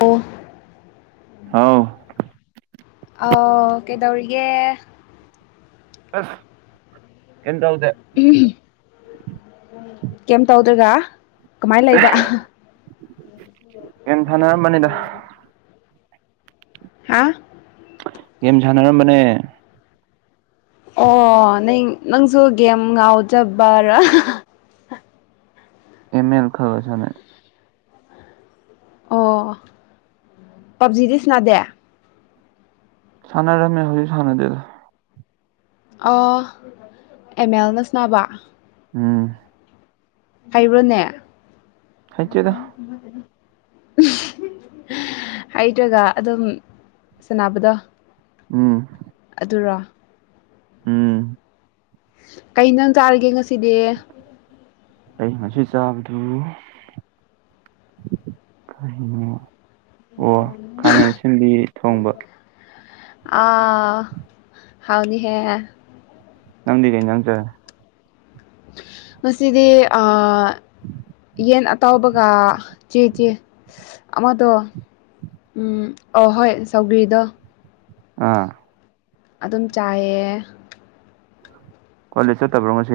ꯑꯣ ꯍꯥꯎ ꯑꯥ ꯀꯩꯗꯧꯔꯤꯒꯦ ꯑꯁ ꯀꯔꯝꯗꯥꯎꯗꯦ ꯫ ꯀꯩꯝ ꯇꯧꯗ꯭ꯔꯒ ꯀꯃꯥꯏꯅ ꯂꯩꯕ ꯫ ꯒꯦꯝ ꯁꯅꯔꯝꯕꯅꯤꯗ ꯫ ꯍꯥꯥ ꯒꯦꯝ ꯁꯥꯟꯅꯔꯝꯕꯅꯦ ꯫ ꯑꯣ ꯅꯪ ꯅꯪꯁꯨ ꯒꯦꯝ ꯉꯥꯎꯖꯕꯔꯥ ꯃꯦꯝ ꯃꯦꯜ ꯈꯔ ꯁꯅꯩ ꯫ ꯑꯣ ꯄꯞꯖꯤꯗꯤ ꯁꯤꯅꯥꯗꯦ ꯫ ꯁꯥꯟꯅꯔꯝ ꯍꯧꯖꯤꯛ ꯁꯥꯟꯅꯗꯦꯗ ꯫ ꯑꯣ ꯃꯦꯝ ꯃꯦꯜꯅ ꯁꯅꯥꯕ ꯎꯝ ꯍꯩꯕ꯭ꯔꯣꯅꯦ ꯍꯩꯇꯦꯗ ꯍꯩꯇ꯭ꯔꯒ ꯑꯗꯨꯝ ꯁꯅꯕꯗꯣ ꯫ ꯎꯝ ꯑꯗꯨꯔꯣ ꯎꯝ ꯀꯩ ꯏꯁꯥꯡ ꯆꯥꯔꯒꯦ ꯉꯁꯤꯗꯤ ꯫ ꯑꯩ ꯉꯁꯤ ꯆꯥꯕꯗꯨ ꯀꯔꯤꯅꯣ ꯑꯣ ꯈꯥꯃꯦꯟ ꯁꯦꯝꯕꯤ ꯊꯣꯡꯕ ꯫ ꯑ ꯍꯥꯎꯅꯤ ꯍꯦ ꯅꯪꯗꯤ ꯀꯩ ꯏꯟꯁꯥꯡ ꯆꯥꯏ ꯉꯁꯤꯗꯤ ꯑꯥ ꯌꯦꯟ ꯑꯇꯥꯎꯕꯒ ꯆꯦ ꯆꯦ ꯑꯃꯗꯣ ꯎꯝ ꯑꯣ ꯍꯣꯏ ꯁꯧꯒꯔꯤꯗꯣ ꯑꯥ ꯑꯗꯨꯝ ꯆꯥꯏꯌꯦ꯫ ꯀꯣꯂꯦꯖ ꯆꯠꯇꯕ꯭ꯔꯣ ꯉꯁꯤ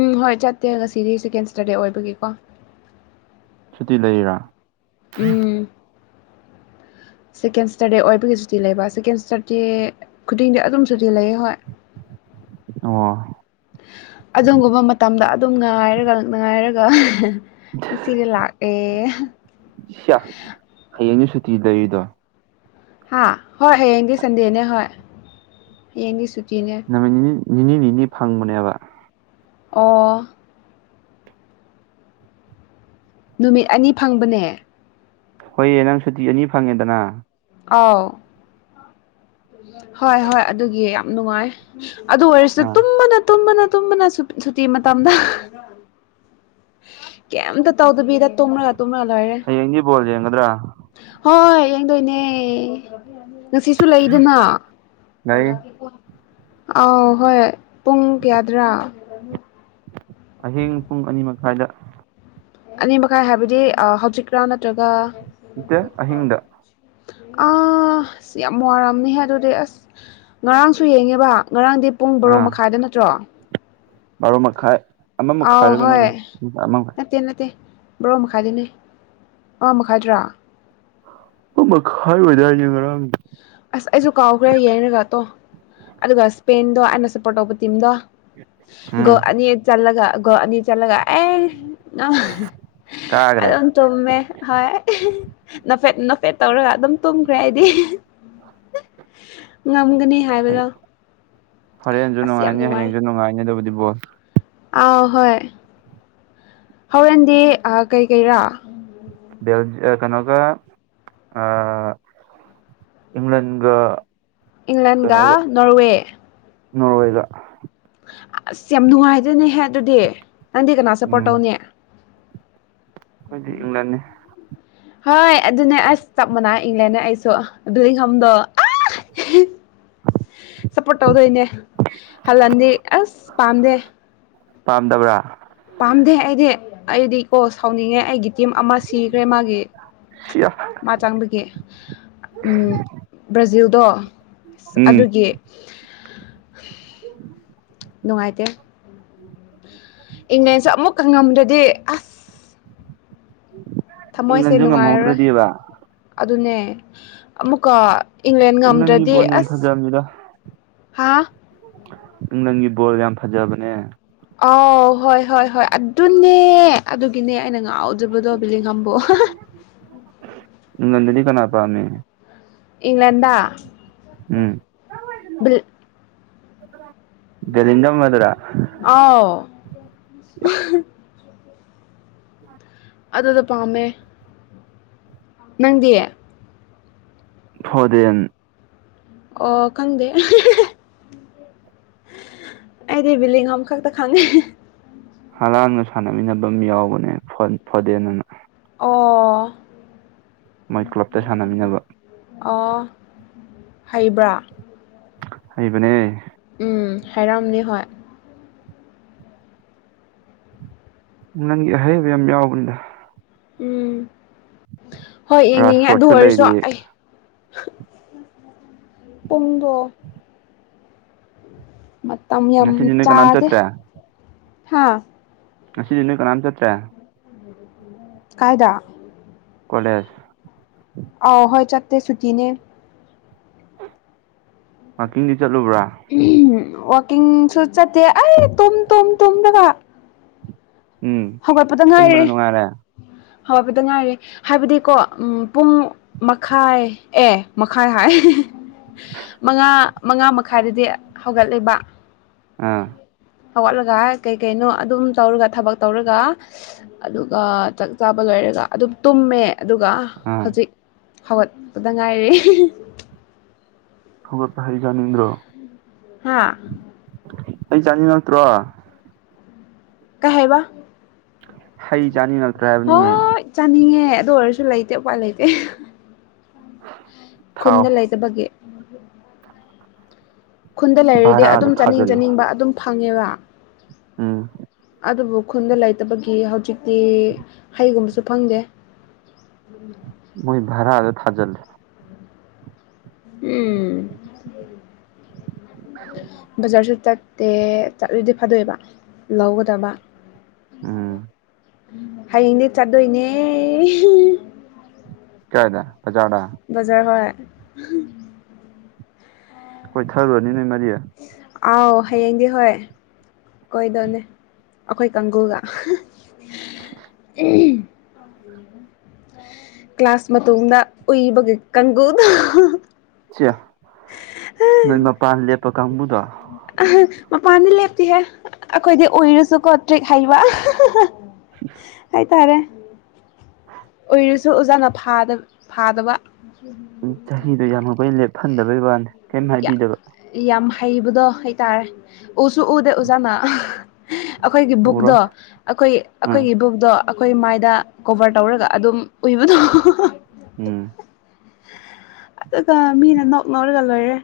ꯎꯝ ꯍꯣꯏ ꯆꯠꯇꯦ ꯉꯁꯤꯗꯤ ꯁꯦꯀꯦꯟ ꯁꯇꯔꯗꯦ ꯑꯣꯏꯕꯒꯤꯀꯣ ꯁꯨꯇꯤ ꯂꯩꯔꯤꯔꯣ ꯎꯝ ꯁꯦꯀꯦꯟ ꯁꯇꯔꯗꯦ ꯑꯣꯏꯕꯒꯤꯁꯨꯨꯇꯤ ꯂꯩꯕ ꯁꯦꯀꯦꯟ ꯁꯇꯔꯗꯦ ꯈꯨꯗꯤꯡꯗꯤ ꯑꯗꯨꯝꯁꯨꯨꯇꯤ ꯂꯩꯌꯦ ꯍꯣꯏ [unintelligible] ꯑꯣ ꯑꯗꯨꯒꯨꯝꯕ ꯃꯇꯝꯗ ꯑꯗꯨꯝ ꯉꯥꯏꯔꯒ ꯉꯥꯏꯔꯒ ꯉꯁꯤꯗꯤ ꯂꯥꯛꯑꯦ ꯁꯤꯌ ꯍꯌꯦꯡꯗꯤ ꯁꯨꯇꯤꯂꯩꯔꯤꯗꯣ ꯍꯥ ꯍꯣꯏ ꯍꯌꯦꯡꯗꯤ ꯁꯟꯗꯦꯅꯦ ꯍꯣꯏ ꯍꯌꯦꯡꯗꯤ ꯁꯨꯇꯤꯅꯦ ꯅꯨꯃꯤꯠ ꯅꯤꯅꯤ ꯅꯤꯅꯤ ꯐꯪꯕꯅꯦꯕ ꯑꯣ ꯅꯨꯃꯤꯠ ꯑꯅꯤ ꯐꯪꯕꯅꯦ ꯍꯣꯏꯌꯦ ꯅꯪ ꯁꯨꯇꯤ ꯑꯅꯤ ꯐꯪꯉꯦꯗꯅ ꯑꯥꯎ ꯍꯣꯏ ꯍꯣꯏ ꯑꯗꯨꯒꯤ ꯌꯥꯝ ꯅꯨꯡꯉꯥꯏ ꯑꯗꯨ ꯑꯣꯏꯔꯁꯨ ꯑꯥ ꯇꯨꯝꯕꯗ ꯇꯨꯝꯕꯅ ꯇꯨꯝꯕꯅꯨ ꯁꯨꯇꯤ ꯃꯇꯝꯗ ꯑ ꯀꯩꯝꯇ ꯇꯧꯗꯕꯤꯗ ꯇꯨꯝꯔꯒ ꯇꯨꯝꯃ ꯂꯩꯔꯦ ꯍꯌꯦꯡꯗꯤ ꯕꯣꯜ ꯌꯦꯡꯒꯗ꯭ꯔꯥ ꯍꯣꯏ ꯌꯦꯡꯗꯣꯏꯅꯦ ꯉꯁꯤꯁꯨ ꯂꯩꯗꯅ ꯂꯩ ꯑꯥꯎ ꯍꯣꯏ ꯄꯨꯡ ꯀꯌꯥꯗ꯭ꯔꯥ ꯑꯍꯤꯡ ꯄꯨꯡ ꯑꯅꯤ ꯃꯈꯥꯏꯗ ꯑꯅꯤ ꯃꯈꯥꯏ ꯍꯥꯏꯕꯗꯤ ꯍꯧꯖꯤꯛꯔꯥ ꯅꯠꯇ꯭ꯔꯒ ꯅꯠꯇꯦ ꯑꯍꯤꯡꯗ ꯑꯥꯁ ꯌꯥꯝ ꯋꯥꯔꯝꯅꯤꯍꯦ ꯑꯗꯨꯗꯤ ꯑꯁ ꯉꯔꯥꯡꯁꯨ ꯌꯦꯡꯉꯦꯕ ꯉꯔꯥꯡꯗꯤ ꯄꯨꯡ ꯕꯥꯔꯣ ꯑꯥ ꯃꯈꯥꯏꯗ ꯅꯠꯇ꯭ꯔꯣ ꯕꯥꯔꯣ ꯃꯈꯥꯏ ꯑꯃ ꯑꯥꯎ ꯃꯈꯥꯏꯔ ꯍꯣꯏ ꯀꯩꯅꯣꯝꯅꯤ ꯑꯃ ꯃꯈꯥꯏ ꯅꯠꯇꯦ ꯅꯠꯇꯦ ꯕꯥꯔꯣ ꯃꯈꯥꯏꯗꯥꯅꯦ ꯑꯃ ꯃꯈꯥꯏꯗ꯭ꯔꯥ ꯃꯈꯥꯏ ꯑꯣꯏꯗꯥꯏꯅꯦ ꯉꯔꯥꯡ ꯑꯁ ꯑꯩꯁꯨ ꯀꯥꯎꯈ꯭ꯔꯦ ꯌꯦꯡꯉꯒꯇꯣ ꯑꯗꯨꯒ ꯁ꯭ꯄꯦꯟꯗꯣ ꯑꯩꯅ ꯁꯞꯄꯣꯔꯠ ꯇꯧꯕ ꯇꯤꯝꯗꯣ ꯎꯝ ꯒꯣꯜ ꯑꯅꯤ ꯆꯜꯂꯒ ꯒꯣꯜ ꯑꯅꯤ ꯆꯜꯂꯒ ꯑꯦ ꯅꯪ ꯀꯥꯒ꯭ꯔꯦ ꯑꯗꯨꯝ ꯇꯨꯝꯃꯦ ꯍꯣꯏ ꯅꯣꯐꯦꯠ ꯅꯣꯐꯦꯠ ꯇꯧꯔꯒ ꯑꯗꯨꯝ ꯇꯨꯝꯈ꯭ꯔꯦ ꯑꯩꯗꯤ ꯉꯝꯒꯅꯤ ꯍꯥꯏꯕꯗꯣ ꯑꯁ ꯌꯥꯝ ꯅꯨꯡꯉꯥꯏ ꯅꯨꯡꯉꯥꯏꯅꯦꯗꯨꯕꯨꯗꯤ ꯕꯣꯜ ꯑꯥꯎ ꯍꯣꯏ ꯍꯣꯔꯦꯟꯗꯤ ꯀꯩꯀꯩꯔꯥ ꯕꯦꯜ ꯀꯩꯅꯣꯒ ꯑꯥ ꯏꯪꯂꯦꯟꯒ ꯏꯪꯂꯦꯟꯒ ꯅꯣꯔꯋꯦ ꯅꯣꯔꯋꯦꯒ ꯑꯁ ꯌꯥꯝ ꯅꯨꯡꯉꯥꯏꯗꯣꯏꯅꯦꯍꯦ ꯑꯗꯨꯗꯤ ꯅꯪꯗꯤ ꯀꯅꯥ ꯁꯞꯄꯣꯔꯠ ꯎꯝ ꯇꯧꯅꯦ ꯈꯣꯏꯗꯤ ꯏꯪꯂꯦꯟꯅꯤ ꯍꯣꯏ ꯑꯗꯨꯅꯦ ꯑꯁ ꯆꯞ ꯃꯅꯩ ꯏꯪꯂꯦꯟꯅꯦ ꯑꯩꯁꯨ ꯑꯗꯨꯏꯍꯝꯗꯣ ꯁꯞꯄꯣꯔꯠ ꯇꯧꯗꯣꯏꯅꯦ ꯍꯜꯂꯟꯗꯤ ꯑꯁ ꯄꯥꯝꯗꯦ ꯄꯥꯝꯗꯕ꯭ꯔꯥ ꯄꯥꯝꯗꯦ ꯑꯩꯗꯤ ꯑꯩꯗꯤ ꯀꯣ ꯁꯥꯎꯅꯤꯡꯉꯦ ꯑꯩꯒꯤ ꯇꯤꯝ ꯑꯃ ꯁꯤꯈ꯭ꯔꯦ ꯃꯥꯒꯤ ꯁꯤꯌꯥ ꯃꯥ ꯆꯥꯡꯕꯒꯤ ꯕ꯭ꯔꯥꯖꯤꯜꯗꯣ ꯎꯝ ꯑꯗꯨꯒꯤ ꯅꯨꯡꯉꯥꯏꯇꯦ ꯏꯪꯂꯦꯟꯁꯨ ꯑꯃꯨꯛꯀꯪꯉꯝꯗꯗꯤ ꯑꯁ ꯊꯝꯃꯣꯏꯁꯦ ꯏꯪꯂꯟꯖꯨ ꯅꯨꯡꯉꯥꯏꯔꯔꯣꯏ ꯉꯝꯍꯧꯗ꯭ꯔꯗꯤꯕ ꯑꯗꯨꯅꯦ ꯑꯃꯨꯛꯀ ꯏꯪꯂꯦꯟ ꯏꯪꯂꯟꯒꯤ ꯉꯝꯗ꯭ꯔꯗꯤ ꯕꯣꯜ ꯌꯥꯝ ꯑꯁ ꯐꯖꯕꯅꯤꯗ ꯍꯥ ꯅꯨꯡ ꯅꯪꯒꯤ ꯕꯣꯜ ꯌꯥꯝ ꯐꯖꯕꯅꯦ ꯑꯥꯎ ꯍꯣꯏ ꯍꯣꯏ ꯍꯣꯏ ꯑꯗꯨꯅꯦ ꯑꯗꯨꯒꯤꯅꯦ ꯑꯩꯅ ꯉꯥꯛꯑꯣ ꯖꯕꯨꯗꯣꯕꯤꯂꯤ ꯈꯝꯕꯣ ꯏꯪꯂꯟꯗꯗꯤ ꯀꯅꯥꯄꯝꯃꯤꯅꯤ ꯏꯪꯂꯦꯟꯗ ꯎꯝ ꯕꯦꯂꯤꯟꯖꯝ ꯑꯗꯨꯔꯥ ꯑꯥꯎ [inaudible] ꯑꯗꯨꯗꯨ ꯄꯥꯝꯃꯦ ꯅꯪꯗꯤ ꯐꯣꯗꯦꯟ ꯑꯣ ꯈꯪꯗꯦ [unintelligible] ꯑꯩꯗꯤ ꯕꯤꯂꯤꯡꯉꯝ ꯈꯛꯇ ꯈꯪꯉꯦ ꯍꯂꯥꯟꯒ ꯁꯥꯟꯅꯃꯤꯟꯅꯕ ꯑꯃ ꯌꯥꯎꯕꯅꯦ ꯐ ꯐꯗꯦꯟ ꯑꯅ ꯃꯣꯏ ꯀ꯭ꯂꯞꯇ ꯁꯥꯟꯅꯃꯤꯟꯅꯕ ꯑꯣ ꯑꫭ ꯍꯩꯕ꯭ꯔꯥ ꯍꯩꯕꯅꯦ ꯎꯝ ꯍꯥꯏꯔꯝꯅꯤ ꯍꯣꯏ ꯥꯏꯪꯂꯟꯒꯤ ꯑꯍꯩꯕ ꯑꯍꯩꯕ ꯌꯥꯝ ꯌꯥꯎꯕꯅꯤꯗ ꯎꯝ ꯍꯣꯏ ꯌꯦꯡꯅꯤꯡꯉꯦ ꯑꯗꯨ ꯔꯥꯁꯐꯣꯔꯠꯁꯨ ꯑꯣꯏꯔꯁꯨ ꯂꯩꯔꯤ ꯑꯩ ꯄꯨꯨꯡꯗꫭ ꯃꯇꯝ ꯌꯥꯝ ꯉꯁꯤꯗꯤ ꯅꯣꯏ ꯀꯅꯥꯝ ꯆꯥꯗꯦ ꯆꯠꯇ꯭ꯔꯦ ꯍꯥꯥ ꯉꯁꯤꯗꯤ ꯅꯣꯏ ꯀꯅꯥꯝ ꯆꯠꯇ꯭ꯔꯦ ꯀꯥꯏꯗ ꯀꫭꯂꯦꯁ ꯑꯥꯎ ꯍꯣꯏ ꯆꯥꯛꯦ ꯁꯨꯀꯤꯅꯦ ꯋꯥꯀꯤꯡꯗꯤ ꯆꯠꯂꯨꯕ꯭ꯔꯥ ꯋꯥꯛꯀꯤꯡꯁꯨ ꯆꯠꯇꯦ ꯑꯩ ꯇꯨꯝ ꯇꯨꯝ ꯇꯝꯔꯒ ꯎꯝ ꯍꯧꯒꯠꯄꯗ ꯉꯥꯏꯔꯦ ꯇꯨꯝꯕꯅ ꯅꯨꯡꯉꯥꯏꯔꯦ ꯍꯧꯒꯠꯄꯗ ꯉꯥꯏꯔꯦ ꯍꯥꯏꯕꯗꯤꯀꯣ ꯎꯝ ꯄꯨꯡ ꯃꯈꯥꯏ ꯑꯦ ꯃꯈꯥꯏ ꯍꯥꯏ ꯃꯉꯥ ꯃꯉꯥ ꯃꯈꯥꯏꯗꯗꯤ ꯍꯧꯒꯠꯂꯦꯕ ꯑꯥ ꯍꯧꯒꯠꯂꯒ ꯀꯩ ꯀꯩꯅꯣ ꯑꯗꯨꯝ ꯇꯧꯔꯒ ꯊꯕꯛ ꯇꯧꯔꯒ ꯑꯗꯨꯒ ꯆꯥꯛ ꯆꯥꯕ ꯂꯣꯏꯔꯒ ꯑꯗꯨꯝ ꯇꯨꯝꯃꯦ ꯑꯗꯨꯒ ꯑꯥ ꯍꯧꯖꯤꯛ ꯍꯧꯒꯠꯄꯗ ꯉꯥꯏꯔꯦ ꯍꯧꯒꯠꯄ ꯍꯩ ꯆꯥꯅꯤꯡꯗ꯭ꯔꫭ ꯍꯥꯥ ꯍꯩ ꯆꯥꯅꯤꯡꯉꯛꯇ꯭ꯔꯣ ꯀꯩꯍꯥꯏꯕ ꯍꯩ ꯆꯥꯅꯤꯡꯉꯛꯇ꯭ꯔꯦ ꯍꯥꯏꯕꯅꯤꯅꯦ ꯍꫭꯏ ꯆꯥꯅꯤꯡꯉꯦ ꯑꯗꯨ ꯑꯣꯏꯔꯁꯨ ꯂꯩꯇꯦ ꯎꯄꯥꯏ ꯂꯩꯇꯦ ꯊꯥꯎ ꯈꯨꯟꯗ ꯂꯩ ꯇꯕꯒꯤ [unintelligible] ꯈꯨꯟꯗ ꯂꯩꯔꯤꯗꯤ ꯚꯔꯥꯗ ꯑꯗꯨꯝ ꯆꯥꯅꯤꯡ ꯆꯥꯅꯤꯡꯕ ꯑꯗꯨꯝ ꯐꯪꯉꯦꯕ ꯑꯝ ꯑꯗꯨꯕꯨ ꯈꯨꯟꯗ ꯂꯩꯇꯕꯒꯤ ꯍꯧꯖꯤꯛꯇꯤ ꯍꯩꯒꯨꯝꯕꯁꯨ ꯐꯪꯗꯦ ꯃꯣꯏ ꯚꯔꯥꯗ ꯊꯥꯖꯤꯜꯂꯦ ꯎꯝ ꯕꯖꯥꯔꯁꯨ ꯆꯠ ꯇꯦ ꯆꯠꯂꯨꯗꯤ ꯐꯗꯣꯏꯕ ꯂꯧꯒꯗꯕ ꯎꯝ ꯍꯌꯦꯡꯗꯤ ꯆꯠꯇꯣꯏꯅꯦ ꯀꯥꯏꯗ ꯕꯖꯥꯔꯗ ꯕꯖꯥꯔꯗ ꯍꯣꯏ ꯀꯣꯏ ꯊꯔꯨꯔꯅꯤ ꯅꯣꯏ ꯃꯔꯤ ꯑꯥꯎ ꯍꯌꯦꯡꯗꯤ ꯍꯣꯏ ꯀꯣꯏꯗꯧꯅꯦ ꯑꯩꯈꯣꯏ ꯀꯥꯡꯒꯨꯒ ꯎꯝ ꯀ꯭ꯂꯥꯁ ꯃꯇꯨꯡꯗ ꯎꯏꯕꯒꯤ ꯀꯥꯡꯒꯨꯗꯨ ꯁꯤꯌꯥ ꯅꯣꯏ ꯃꯄꯥꯟ ꯂꯦꯞꯄ ꯀꯥꯡꯕꯨꯗꯣ ꯑ ꯃꯄꯥꯟꯗꯤ ꯂꯦꯞꯇꯤꯍꯦ ꯑꯩꯈꯣꯏꯗꯤ ꯎꯏꯔꯁꯨꯀꯣ ꯇ꯭ꯔꯤꯛ ꯍꯩꯕ ꯍꯥꯏ ꯇꯥꯔꯦ ꯍꯧꯖꯤꯛꯁꯨ ꯑꯣꯖꯥꯅ ꯐꯥꯗꯕ ꯎ ꯆꯍꯤꯗꯣ ꯌꯥꯝꯈꯣꯏ ꯂꯦꯞꯍꯟꯗꯕꯩ ꯋꯥꯅꯤ ꯀꯩꯝ ꯌꯥꯝ ꯍꯥꯏꯕꯤꯗꯕ ꯌꯥꯝ ꯍꯩꯕꯗꯣ ꯍꯩꯇꯥꯔꯦ ꯎꯁꯨ ꯎꯗꯦ ꯑꯣꯖꯥꯅ ꯑꯩꯈꯣꯏꯒꯤ ꯎꯔꯣꯏ ꯕꯨꯛꯇꯣ ꯑꯩꯈꯣꯏ ꯎꯝ ꯑꯩꯈꯣꯏꯒꯤ ꯕꯨꯛꯇꯣ ꯑꯩꯈꯣꯏ ꯃꯥꯏꯗ ꯀꯣꯕꯔ ꯇꯧꯔꯒ ꯑꯗꯨꯝ ꯎꯏꯕꯗꯣ ꯎꯝ ꯑꯗꯨꯒ ꯃꯤꯅ ꯅꯣꯛ ꯅꯧꯔꯒ ꯂꯣꯏꯔꯦ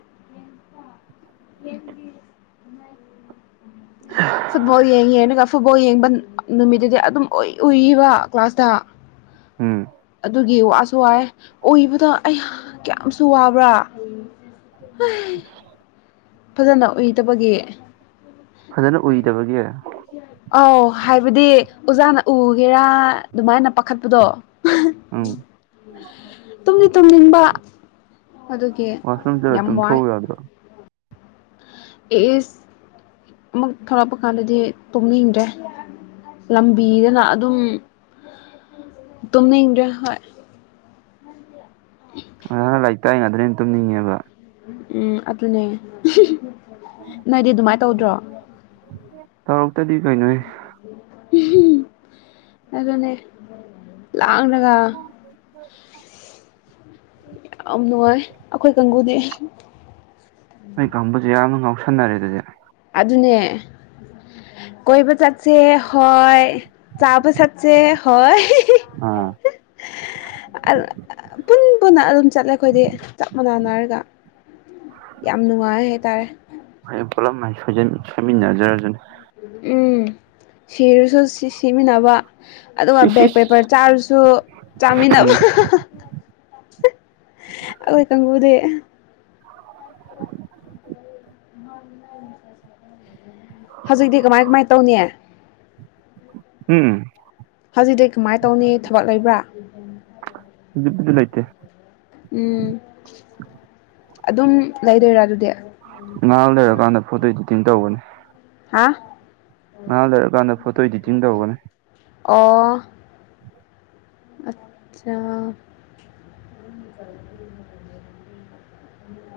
[inaudible] ꯕꯣꯜ ꯌꯦꯡꯉꯤ ꯑꯅ ꯐꯨꯠꯕꯣꯜ ꯌꯦꯡꯕ ꯅꯨꯃꯤꯠꯇꯨꯗꯤ ꯑꯗꯨꯝ ꯎꯏ ꯎꯏꯕ ꯀ꯭ꯂꯥꯁꯇ ꯎꯝ ꯑꯗꯨꯒꯤ ꯋꯥꯁꯨ ꯋꯥꯑꯦ ꯑꯣꯏꯕꯗ ꯑꯩ ꯀꯌꯥꯝꯁꯨ ꯋꯥꯕ꯭ꯔꯥ [inaudible] ꯐꯖꯅ ꯎꯏꯗꯕꯒꯤ ꯐꯖꯅ ꯎꯏꯗꯕꯒꯤ ꯑꯧ ꯍꯥꯏꯕꯗꯤ ꯑꯣꯖꯥꯅ ꯎꯒꯦꯔꯥ ꯑꯗꯨꯃꯥꯏꯅ ꯄꯥꯈꯠꯄꯗꯣ ꯎꯝ ꯇꯨꯝꯗꯤ ꯇꯨꯝꯅꯤꯡꯕ ꯑꯗꯨ ꯋꯥꯁꫪꯨꯝ ꯆꯠꯂ ꯇꯨꯝ ꯊꯣꯛꯎ ꯌꯥꯗ꯭ꯔꯣ ꯑꯦꯁ ꯑꯃꯨꯛ ꯊꯣꯂꯛꯄ ꯀꯥꯟꯗꯗꯤ ꯇꯨꯅꯤꯡꯗ꯭ꯔꯦ ꯂꯝꯕꯤꯗꯅ ꯑꯗꯨꯝ ꯇꯨꯝꯅꯤꯡꯗ꯭ꯔꯦ ꯍꯣꯏ ꯑꯣ ꯂꯥꯏꯔꯤꯛ ꯇꯥꯏꯉꯗꯅ ꯑꯩꯅ ꯇꯨꯝꯅꯤꯡꯉꯦꯕ ꯎꯝ ꯑꯗꯨꯅꯦ ꯅꯣꯏꯗꯤ ꯑꯗꯨꯃꯥꯏꯅ ꯇꯧꯗ꯭ꯔꯣ ꯇꯧꯔꯛꯇꯗꯤ ꯀꯩ ꯅꯣꯍꯦ ꯑꯗꯨꯅꯦ ꯂꯥꯡꯔꯒ ꯌꯥꯝ ꯅꯨꯡꯉꯥꯏ ꯑꯩꯈꯣꯏ ꯀꯥꯡꯕꯨꯨꯗꯤ ꯅꯣꯏ ꯀꯥꯡꯕꯨꯁꯦ ꯌꯥꯝꯅ ꯉꯥꯎꯁꯟꯅꯔꯦ ꯑꯗꯨꯗꯤ ꯑꯗꯨꯅꯦ ꯀꯣꯏꯕ ꯆꯠꯁꯦ ꯍꯣꯏ ꯆꯥꯕ ꯆꯠꯁꯦ ꯍꯣꯏ ꯑꯥ ꯄꯨꯟ ꯄꯨꯟꯅ ꯑꯗꯨꯝ ꯆꯠꯂꯦ ꯑꯩꯈꯣꯏꯗꯤ ꯆꯞ ꯃꯥꯟꯅꯅ ꯍꯥꯏꯔꯒ ꯌꯥꯝ ꯅꯨꯡꯉꯥꯏ ꯍꯥꯏꯇꯥꯔꯦ ꯍꯣꯏ ꯄꯨꯂꯂꯝ ꯁꯣꯏ ꯁꯣꯏꯃꯤꯟꯅꯖꯔꯅꯤ ꯎꯝ ꯁꯤꯔꯁꯨ ꯁꯤ ꯁꯤꯃꯤꯟꯅꯕ ꯑꯗꯨꯒ ꯁꯤꯁ ꯕꯦꯛ ꯏꯁ ꯄꯦꯄꯔ ꯆꯥꯔꯁꯨ ꯆꯥꯃꯤꯟꯅꯕ ꯎꯝ ꯑꯩꯈꯣꯏ ꯀꯪꯒꯨꯗꯤ [inaudible] [inaudible] ꯍꯧꯖꯤꯛꯇꯤ ꯀꯃꯥꯏ ꯀꯃꯥꯏꯅ ꯇꯧꯅꯤ ꯍꯨꯝ ꯍꯧꯖꯤꯛꯗꯤ ꯀꯃꯥꯏꯅ ꯇꯧꯅꯤ ꯊꯕꯛ ꯂꯩꯕ꯭ꯔꯥ ꯍꯧꯖꯤꯛꯄꯨꯗꯤ ꯂꯩꯇꯦ ꯎꯝ ꯑꯗꯨꯝ ꯂꯩꯔꯣꯏꯔꯥ ꯑꯗꯨꯗꯤ ꯉꯥ ꯂꯩꯔꯀꯥꯟꯗ ꯐꯣꯇꯣ ꯏꯗꯤꯇꯤꯡ ꯇꯧꯕꯅꯤ ꯍꯥꯥ ꯉꯍꯥꯛ ꯂꯩꯔꯀꯥꯟꯗ ꯐꯣꯇꯣ ꯏꯗꯤꯇꯤꯡ ꯇꯧꯒꯅꯤ ꯑꯣ ꯑꯆꯥ [unintelligible]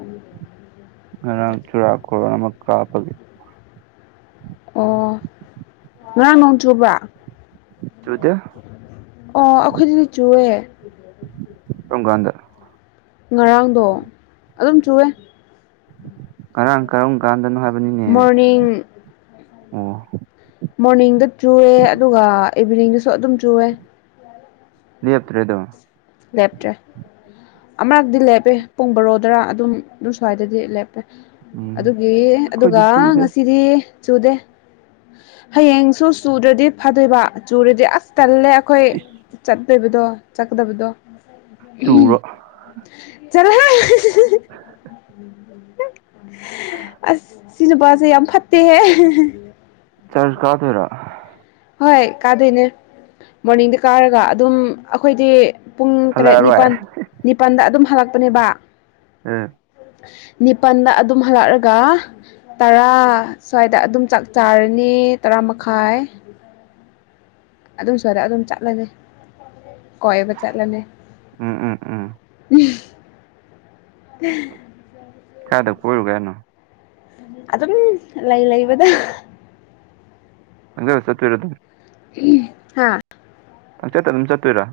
[unintelligible] ꯎꯝ ꯉꯔꯥꯡ ꯆꯨꯔꯥ ꯈꯨꯔꯣꯟ ꯑꯃ ꯀꯥꯞꯄꯒꯤ ꯑꯣ ꯉꯔꯥꯡ ꯅꯣꯡꯖꯨꯕ꯭ꯔꯥ ꯆꯨꯗꯦ ꯑꯣ ꯑꯩꯈꯣꯏꯗꯤ ꯆꯨꯑꯦ ꯀꯥꯑꯝ ꯀꯥꯟꯗ ꯉꯔꯥꯡꯗꯣ ꯑꯗꯨꯝ ꯆꯨꯑꯦ ꯉꯔꯥꯡ ꯀꯔꯝ ꯀꯥꯟꯗꯅꯣ ꯍꯥꯏꯕꯅꯤꯅꯦ ꯃꯣꯔꯅꯤꯡ ꯑꯣ ꯃꯣꯔꯅꯤꯡꯗ ꯆꯨꯑꯦ ꯑꯗꯨꯒ ꯏꯚꯤꯅꯤꯡꯗꯁꯨ ꯑꯗꯨꯝ ꯆꯨꯑꯦ ꯂꯦꯞꯇ꯭ꯔꯦ ꯑꯗꯨꯝ ꯂꯦꯞꯇ꯭ꯔꯦ ꯑꯃꯔꯛꯇꯤ ꯂꯦꯞꯄꯦ ꯄꯨꯡ ꯕꯔꯣꯗꯔꯥ ꯑꯗꯨꯝ ꯑꯗꯨꯝ ꯁ꯭ꯋꯥꯏꯗꯗꯤ ꯂꯦꯞꯄꯦ ꯎꯝ ꯑꯗꯨꯒꯤ ꯑꯩꯈꯣꯏꯗꯤ ꯑꯗꯨꯒ ꯆꯨꯗꯦ ꯉꯁꯤꯗꯤ ꯆꯨꯗꯦ ꯍꯌꯦꯡꯁꯨ ꯆꯨꯨꯗ꯭ꯔꯗꯤ ꯐꯗꯣꯏꯕ ꯆꯨꯔꯗꯤ ꯑꯁ ꯇꯜꯂꯦ ꯑꯩꯈꯣꯏ ꯁꯤꯁ ꯆꯠꯇꯣꯏꯕꯗꯣ ꯆꯠꯀꯥꯗꯕꯗꯣ ꯆꯨꯔꯣ ꯆꯠꯂꯣꯍꯦ [inaudible] ꯑꯁ ꯁꯤ ꯅꯨꯄꯥꯁꯦ ꯌꯥꯝ ꯐꯠꯇꯦꯍꯦ ꯆ꯭ꯔꯁ ꯀꯥꯗꫭꯏꯔ ꯍꯣꯏ ꯀꯥꯗꯣꯏꯅꯦ ꯃꯣꯔꯅꯤꯡꯗ ꯀꯥꯔꯒ ꯑꯗꯨꯝ ꯑꯩꯈꯣꯏꯗꯤ ꯄꯨꯡ ꯇꯔꯦꯠ ꯍꯜꯂꯛꯑꯔꯣꯏ ꯅꯤꯄꯜ ꯅꯤꯄꯜꯗ ꯑꯗꯨꯝ ꯍꯜꯂꯛꯄꯅꯦꯕ ꯎꯝ ꯅꯤꯄꯜꯗ ꯑꯗꯨꯝ ꯍꯜꯂꯛꯑꯒ ꯇꯔꯥ ꯁ꯭ꯋꯥꯏꯗ ꯑꯗꯨꯝ ꯆꯥꯛ ꯆꯥꯔꯅꯤ ꯇꯔꯥ ꯃꯈꯥꯏ ꯑꯗꯨ ꯁ꯭ꯋꯥꯏꯗ ꯑꯗꯨꯝ ꯆꯠꯂꯅꯤ ꯀꯣꯏꯕ ꯆꯠꯂꯅꯤ ꯎꯝ ꯎꯝ ꯎꯝ ꯎꯝ [unintelligible] ꯀꯥꯏꯗ ꯀꯣꯏꯔꯨꯒꯦ ꯍꯥꯏꯅꫭ ꯑꯗꯨꯝ ꯂꯩ ꯂꯩꯕꯗ ꯍꯪ ꯁꯠꯕꯤꯔꯣ ꯍꯥ ꯄꯪꯆꯠꯇ ꯑꯗꯨꯝ ꯆꯠꯇꯣꯏꯔꯥ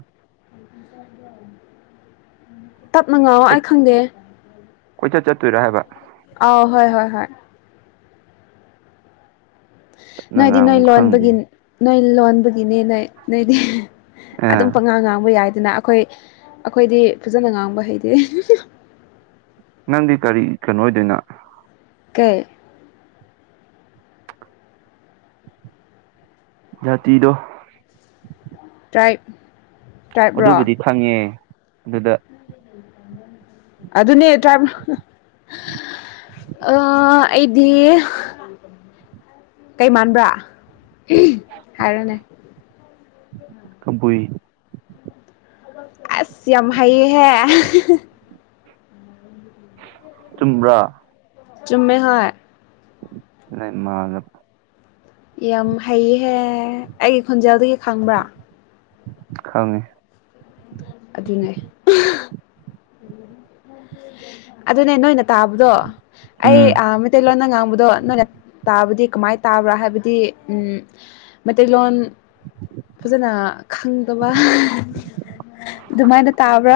ꯇꯞꯅ ꯉꯥꯎꯑꯣ ꯀꯣꯏ ꯑꯩ ꯈꯪꯗꯦ ꯀꯣꯏꯆꯠ ꯆꯠꯇꯣꯏꯔꯣ ꯍꯥꯏꯕ ꯑ ꯍꯣꯏ ꯍꯣꯏ ꯍꯣꯏ ꯇꯞꯅ ꯅꯣꯏꯗꯤ ꯅꯣꯏ ꯉꯥꯡꯉꯨ ꯈꯪꯗꯦ ꯂꯣꯟꯕꯒꯤ ꯅꯣꯏ ꯂꯣꯟꯕꯒꯤꯅꯤ ꯅꯣꯏ ꯅꯣꯏꯗꯤ ꯑꯗꯨꯝ ꯑꯦ ꯄꯉꯥꯡ ꯉꯥꯡꯕ ꯌꯥꯏꯗꯅ ꯑꯩꯈꯣꯏ ꯑꯩꯈꯣꯏꯗꯤ ꯐꯖꯅ ꯉꯥꯡꯕ ꯍꯩꯇꯦ ꯅꯪꯗꯤ ꯀꯔꯤ ꯀꯩꯅꯣ ꯑꯣꯏꯗꯣꯏꯅꯣ ꯀꯩ ꯌꯥꯇꯤꯗꯣ ꯇ꯭ꯔꯥꯏ ꯑꯗꯨꯕꯨꯗꯤ ꯐꯪꯉꯦ ꯑꯗꯨꯗ ꯑꯗꯨꯅꯦ ꯇ꯭ꯔꯥꯞ ꯑꯥ ꯑꯩꯗꯤ ꯀꯩ ꯃꯥꯟꯕ꯭ꯔꯥ ꯎꯝ ꯍꯥꯏꯔꯅꯦ ꯀꯕꯨꯏ ꯑꯁ ꯌꯥꯝ ꯍꯩꯌꯦꯍꯦ ꯆꯨꯝꯕ꯭ꯔꯣ ꯆꯨꯝꯃꯦ ꯍꯣꯏ ꯑꯩ ꯃꯥꯂꯕ ꯌꯥꯝ ꯍꯩꯍꯦ ꯑꯩꯒꯤ ꯈꯣꯟꯖꯦꯜꯗꯒꯤ ꯈꯪꯕ꯭ꯔꯥ ꯈꯪꯉꯤ ꯑꯗꯨꯅꯦ [unintelligible] ꯑꯗꯨꯅꯦ ꯅꯣꯏꯅ ꯇꯥꯕꯗꯣ ꯑꯩ ꯎꯝ ꯑ ꯃꯩꯇꯩꯂꯣꯟꯅ ꯉꯥꯡꯕꯗꯣ ꯅꯣꯏꯅ ꯇꯥꯕꯗꯤ ꯀꯃꯥꯏꯅ ꯇꯥꯕ꯭ꯔꯥ ꯍꯥꯏꯕꯗꯤ ꯎꯝ ꯃꯩꯇꯩꯂꯣꯟ ꯐꯖꯅ ꯈꯪꯗꯕ ꯑꯗꯨꯃꯥꯏꯅ ꯇꯥꯕ꯭ꯔꯥ